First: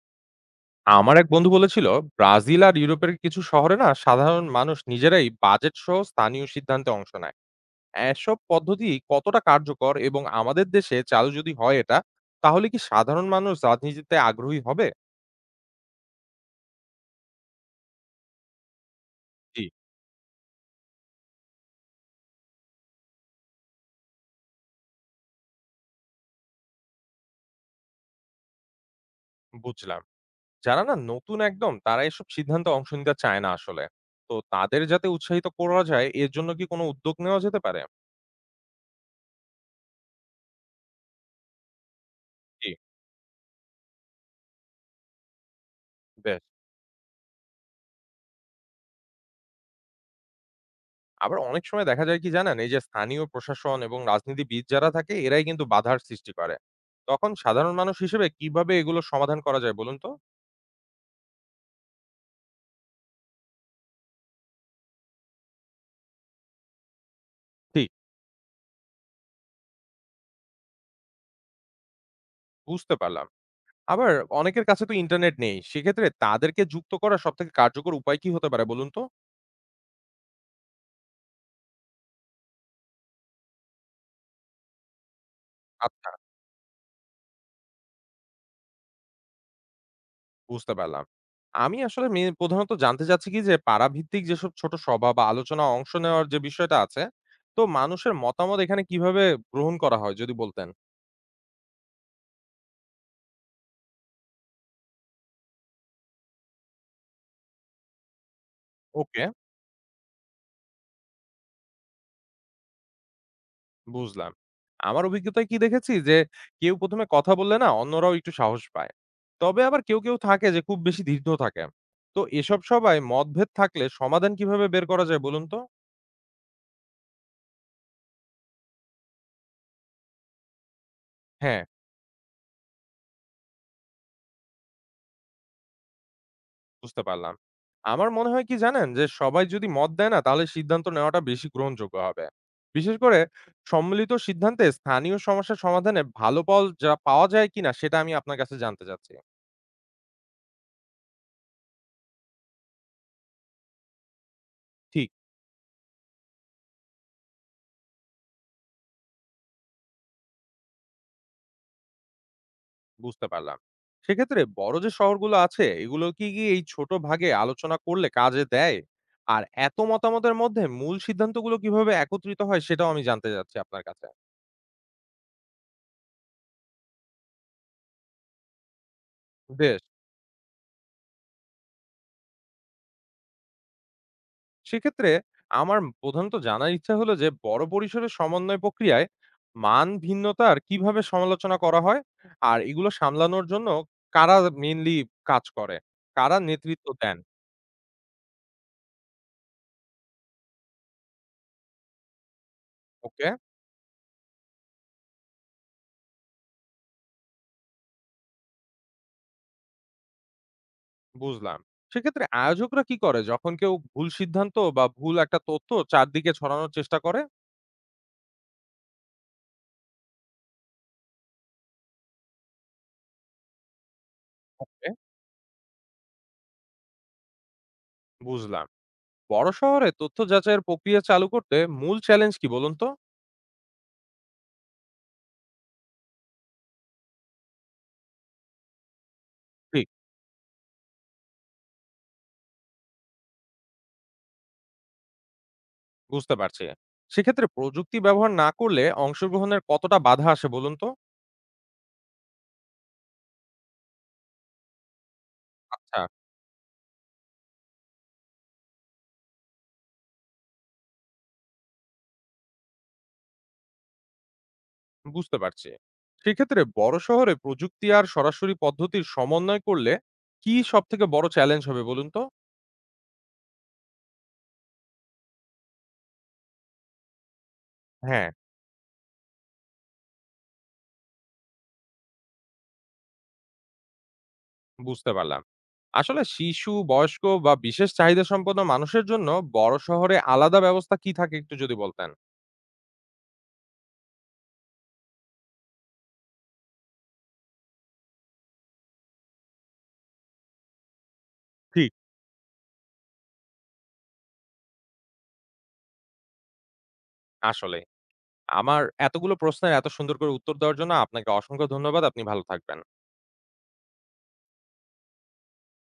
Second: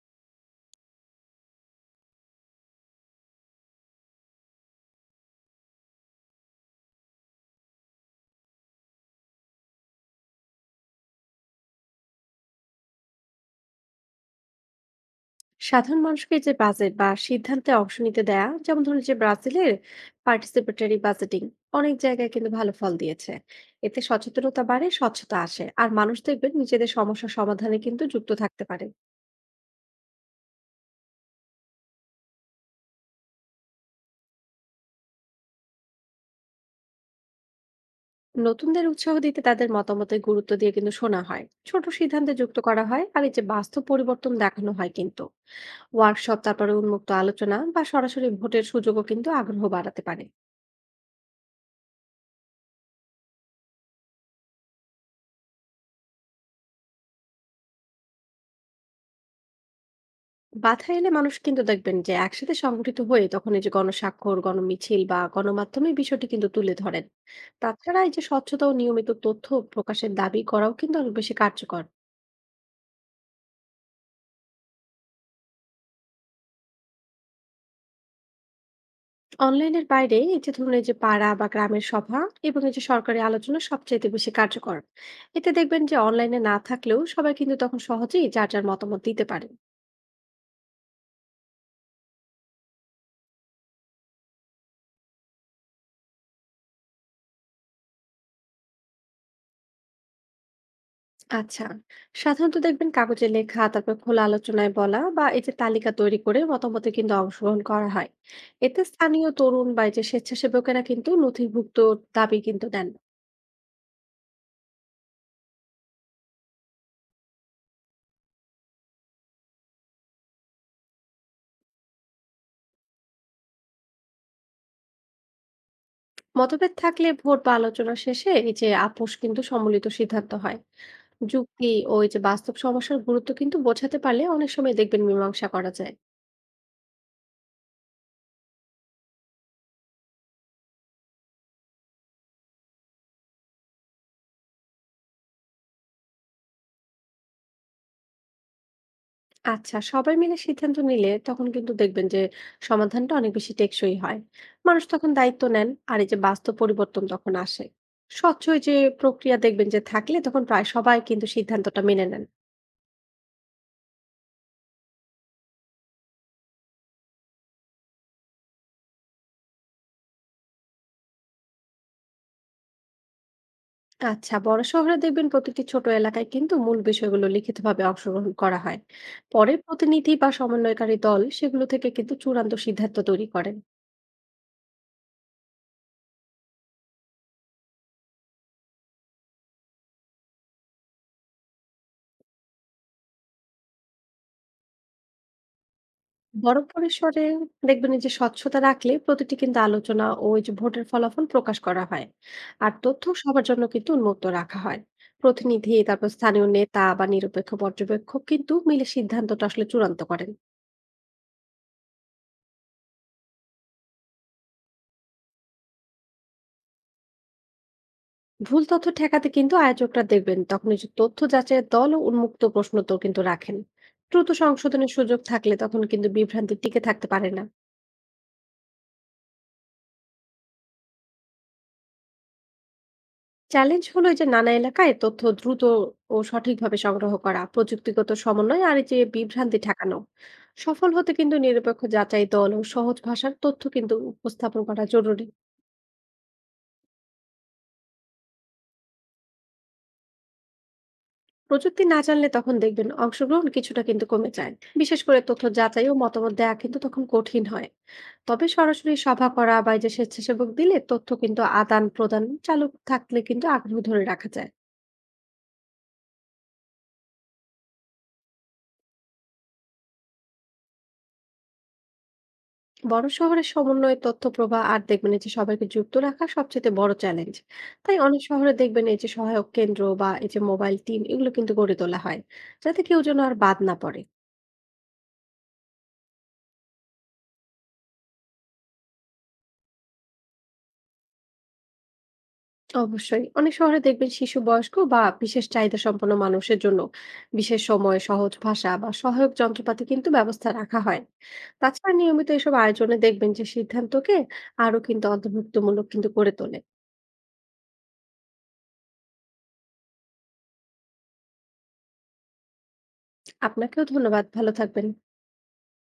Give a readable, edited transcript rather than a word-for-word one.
আমার এক বন্ধু বলেছিল, ব্রাজিল আর ইউরোপের কিছু শহরে না সাধারণ মানুষ নিজেরাই বাজেট সহ স্থানীয় সিদ্ধান্তে অংশ নেয়। এসব পদ্ধতি কতটা কার্যকর এবং আমাদের দেশে চালু যদি হয় এটা, তাহলে কি সাধারণ মানুষ রাজনীতিতে আগ্রহী হবে? সাধারণ মানুষকে যে বাজেট বা সিদ্ধান্তে অংশ নিতে দেয়া, যেমন ধরুন যে জি, ব্রাজিলের পার্টিসিপেটরি বাজেটিং অনেক জায়গায় কিন্তু ভালো ফল দিয়েছে। এতে সচেতনতা বাড়ে, স্বচ্ছতা আসে, আর মানুষ দেখবেন নিজেদের সমস্যা সমাধানে কিন্তু যুক্ত থাকতে পারে। বুঝলাম। যারা না নতুন একদম তারা এসব সিদ্ধান্তে অংশ নিতে চায় না আসলে। তো তাদের যাতে উৎসাহিত করা যায় এর জন্য কি কোনো উদ্যোগ নেওয়া যেতে পারে? নতুনদের উৎসাহ দিতে তাদের মতামতে গুরুত্ব দিয়ে কিন্তু শোনা হয়, ছোট সিদ্ধান্তে যুক্ত জি, করা হয় আর এই যে বাস্তব পরিবর্তন দেখানো হয় কিন্তু। ওয়ার্কশপ, বেশ। তারপরে উন্মুক্ত আলোচনা বা সরাসরি ভোটের সুযোগও কিন্তু আগ্রহ বাড়াতে পারে। আবার অনেক সময় দেখা যায় কি জানেন, এই যে স্থানীয় প্রশাসন এবং রাজনীতিবিদ যারা থাকে এরাই কিন্তু বাধার সৃষ্টি করে। তখন সাধারণ মানুষ হিসেবে কিভাবে এগুলো সমাধান করা যায় বলুন তো? বাধা এলে মানুষ কিন্তু দেখবেন যে একসাথে সংগঠিত হয়ে তখন এই যে গণস্বাক্ষর, গণমিছিল বা গণমাধ্যমে বিষয়টি কিন্তু তুলে ধরেন। জি। তাছাড়া এই যে স্বচ্ছতা ও নিয়মিত তথ্য প্রকাশের দাবি করাও কিন্তু অনেক বেশি কার্যকর। বুঝতে পারলাম। আবার অনেকের কাছে তো ইন্টারনেট নেই। সেক্ষেত্রে তাদেরকে যুক্ত করার সবথেকে কার্যকর উপায় কি হতে পারে বলুন তো? অনলাইনের বাইরে এই যে ধরুন এই যে পাড়া বা গ্রামের সভা এবং এই যে সরকারি আলোচনা সবচাইতে বেশি কার্যকর। এতে দেখবেন যে আচ্ছা, অনলাইনে না থাকলেও সবাই কিন্তু তখন সহজেই যার যার মতামত দিতে পারে। বুঝতে পারলাম। আমি আসলে প্রধানত জানতে চাচ্ছি কি যে পাড়াভিত্তিক যেসব ছোট সভা বা আলোচনায় অংশ নেওয়ার যে বিষয়টা আছে, তো মানুষের মতামত এখানে কিভাবে গ্রহণ করা হয় যদি বলতেন? আচ্ছা, সাধারণত দেখবেন কাগজে লেখা, তারপর খোলা আলোচনায় বলা বা এই যে তালিকা তৈরি করে মতামতে কিন্তু অংশগ্রহণ করা হয়। এতে ওকে। স্থানীয় তরুণ বা এই যে স্বেচ্ছাসেবকেরা কিন্তু নথিভুক্ত দাবি কিন্তু দেন। বুঝলাম। আমার অভিজ্ঞতায় কি দেখেছি যে কেউ ১ম এ কথা বললে না অন্যরাও একটু সাহস পায়। তবে আবার কেউ থাকে যে খুব বেশি ধীর থাকে। তো এসব সবাই মতভেদ থাকলে সমাধান কিভাবে বের করা যায় বলুন তো? মতভেদ থাকলে ভোট বা আলোচনা শেষে এই যে আপোষ কিন্তু সম্মিলিত সিদ্ধান্ত হয়। হ্যাঁ, যুক্তি ও এই যে বাস্তব সমস্যার গুরুত্ব কিন্তু বোঝাতে পারলে অনেক সময় দেখবেন মীমাংসা করা যায়। বুঝতে পারলাম। আমার মনে হয় কি জানেন যে সবাই যদি মত দেয় না তাহলে সিদ্ধান্ত নেওয়াটা বেশি গ্রহণযোগ্য হবে। বিশেষ করে সম্মিলিত সিদ্ধান্তে স্থানীয় সমস্যার সমাধানে ভালো ফল যা পাওয়া যায় কিনা সেটা আমি আপনার কাছে জানতে চাচ্ছি। আচ্ছা, সবাই মিলে সিদ্ধান্ত নিলে তখন কিন্তু দেখবেন যে সমাধানটা অনেক বেশি টেকসই হয়। মানুষ তখন ঠিক। দায়িত্ব নেন আর এই যে বাস্তব পরিবর্তন তখন আসে। স্বচ্ছ এই যে প্রক্রিয়া দেখবেন যে থাকলে তখন প্রায় সবাই কিন্তু সিদ্ধান্তটা মেনে নেন। বুঝতে পারলাম। সেক্ষেত্রে বড় যে শহরগুলো আছে এগুলো কি এই ছোট ভাগে আলোচনা করলে কাজে দেয়? আর এত মতামতের মধ্যে মূল সিদ্ধান্তগুলো কিভাবে একত্রিত হয় সেটাও আমি জানতে চাচ্ছি আপনার কাছে। আচ্ছা, বড় শহরে দেখবেন প্রতিটি ছোট এলাকায় কিন্তু মূল বিষয়গুলো লিখিতভাবে অংশগ্রহণ করা হয়। পরে বেশ! প্রতিনিধি বা সমন্বয়কারী দল সেগুলো থেকে কিন্তু চূড়ান্ত সিদ্ধান্ত তৈরি করেন। সেক্ষেত্রে আমার প্রধানত জানার ইচ্ছা হলো যে বড় পরিসরে সমন্বয় প্রক্রিয়ায় মান ভিন্নতার কিভাবে সমালোচনা করা হয়? আর এগুলো সামলানোর জন্য কারা মেইনলি কাজ করে? কারা বড় নেতৃত্ব দেন? পরিসরে দেখবেন এই যে স্বচ্ছতা রাখলে প্রতিটি কিন্তু আলোচনা ও ওই যে ভোটের ফলাফল প্রকাশ করা হয়। আর তথ্য ওকে। সবার জন্য কিন্তু উন্মুক্ত রাখা হয়। প্রতিনিধি, তারপর স্থানীয় নেতা বা নিরপেক্ষ পর্যবেক্ষক কিন্তু মিলে সিদ্ধান্তটা আসলে চূড়ান্ত করেন। বুঝলাম। সেক্ষেত্রে আয়োজকরা কি করে যখন কেউ ভুল সিদ্ধান্ত বা ভুল একটা তথ্য চারদিকে ছড়ানোর চেষ্টা করে? ভুল তথ্য ঠেকাতে কিন্তু আয়োজকরা দেখবেন তখন এই যে তথ্য যাচাইয়ের দল ও উন্মুক্ত প্রশ্ন তো কিন্তু রাখেন। দ্রুত এ সংশোধনের সুযোগ থাকলে তখন কিন্তু বিভ্রান্তি টিকে থাকতে পারে না। বুঝলাম। বড় শহরে তথ্য যাচাইয়ের প্রক্রিয়া চালু করতে মূল চ্যালেঞ্জ কি বলুন তো? চ্যালেঞ্জ হলো এই যে নানা এলাকায় তথ্য দ্রুত ও সঠিকভাবে সংগ্রহ করা, প্রযুক্তিগত সমন্বয় আর এই যে বিভ্রান্তি ঠিক। ঠেকানো। সফল হতে কিন্তু নিরপেক্ষ যাচাই দল ও সহজ ভাষার তথ্য কিন্তু উপস্থাপন করা জরুরি। বুঝতে পারছি। সেক্ষেত্রে প্রযুক্তি ব্যবহার না করলে অংশগ্রহণের কতটা বাধা আসে বলুন তো? প্রযুক্তি না জানলে তখন দেখবেন অংশগ্রহণ কিছুটা কিন্তু কমে যায়। বিশেষ করে তথ্য যাচাই ও আচ্ছা, মতামত দেওয়া কিন্তু তখন কঠিন হয়। তবে সরাসরি সভা করা বা এই যে স্বেচ্ছাসেবক দিলে তথ্য কিন্তু আদান প্রদান চালু থাকলে কিন্তু আগ্রহ ধরে রাখা যায়। বুঝতে পারছি। সেক্ষেত্রে বড় শহরে প্রযুক্তি আর সরাসরি পদ্ধতির সমন্বয় করলে কি সবথেকে বড় চ্যালেঞ্জ হবে বলুন তো? বড় শহরের সমন্বয়ে তথ্য প্রবাহ আর দেখবেন এই যে সবাইকে যুক্ত রাখা সবচেয়ে বড় চ্যালেঞ্জ। তাই অনেক হ্যাঁ। শহরে দেখবেন এই যে সহায়ক কেন্দ্র বা এই যে মোবাইল টিম এগুলো কিন্তু গড়ে তোলা হয়, যাতে কেউ যেন আর বাদ না পড়ে। বুঝতে পারলাম। আসলে শিশু, বয়স্ক বা বিশেষ চাহিদা সম্পন্ন মানুষের জন্য বড় শহরে আলাদা ব্যবস্থা কি থাকে একটু যদি বলতেন। অবশ্যই অনেক শহরে দেখবেন শিশু, বয়স্ক বা বিশেষ চাহিদা সম্পন্ন মানুষের জন্য বিশেষ সময়, সহজ ভাষা বা সহায়ক যন্ত্রপাতি কিন্তু ব্যবস্থা রাখা হয়। ঠিক। তাছাড়া নিয়মিত এসব আয়োজনে দেখবেন যে সিদ্ধান্তকে আরো কিন্তু অন্তর্ভুক্তমূলক কিন্তু করে তোলে। আসলে আমার এতগুলো প্রশ্নের এত সুন্দর করে উত্তর দেওয়ার জন্য আপনাকে অসংখ্য ধন্যবাদ। আপনি ভালো থাকবেন। আপনাকেও ধন্যবাদ, ভালো থাকবেন।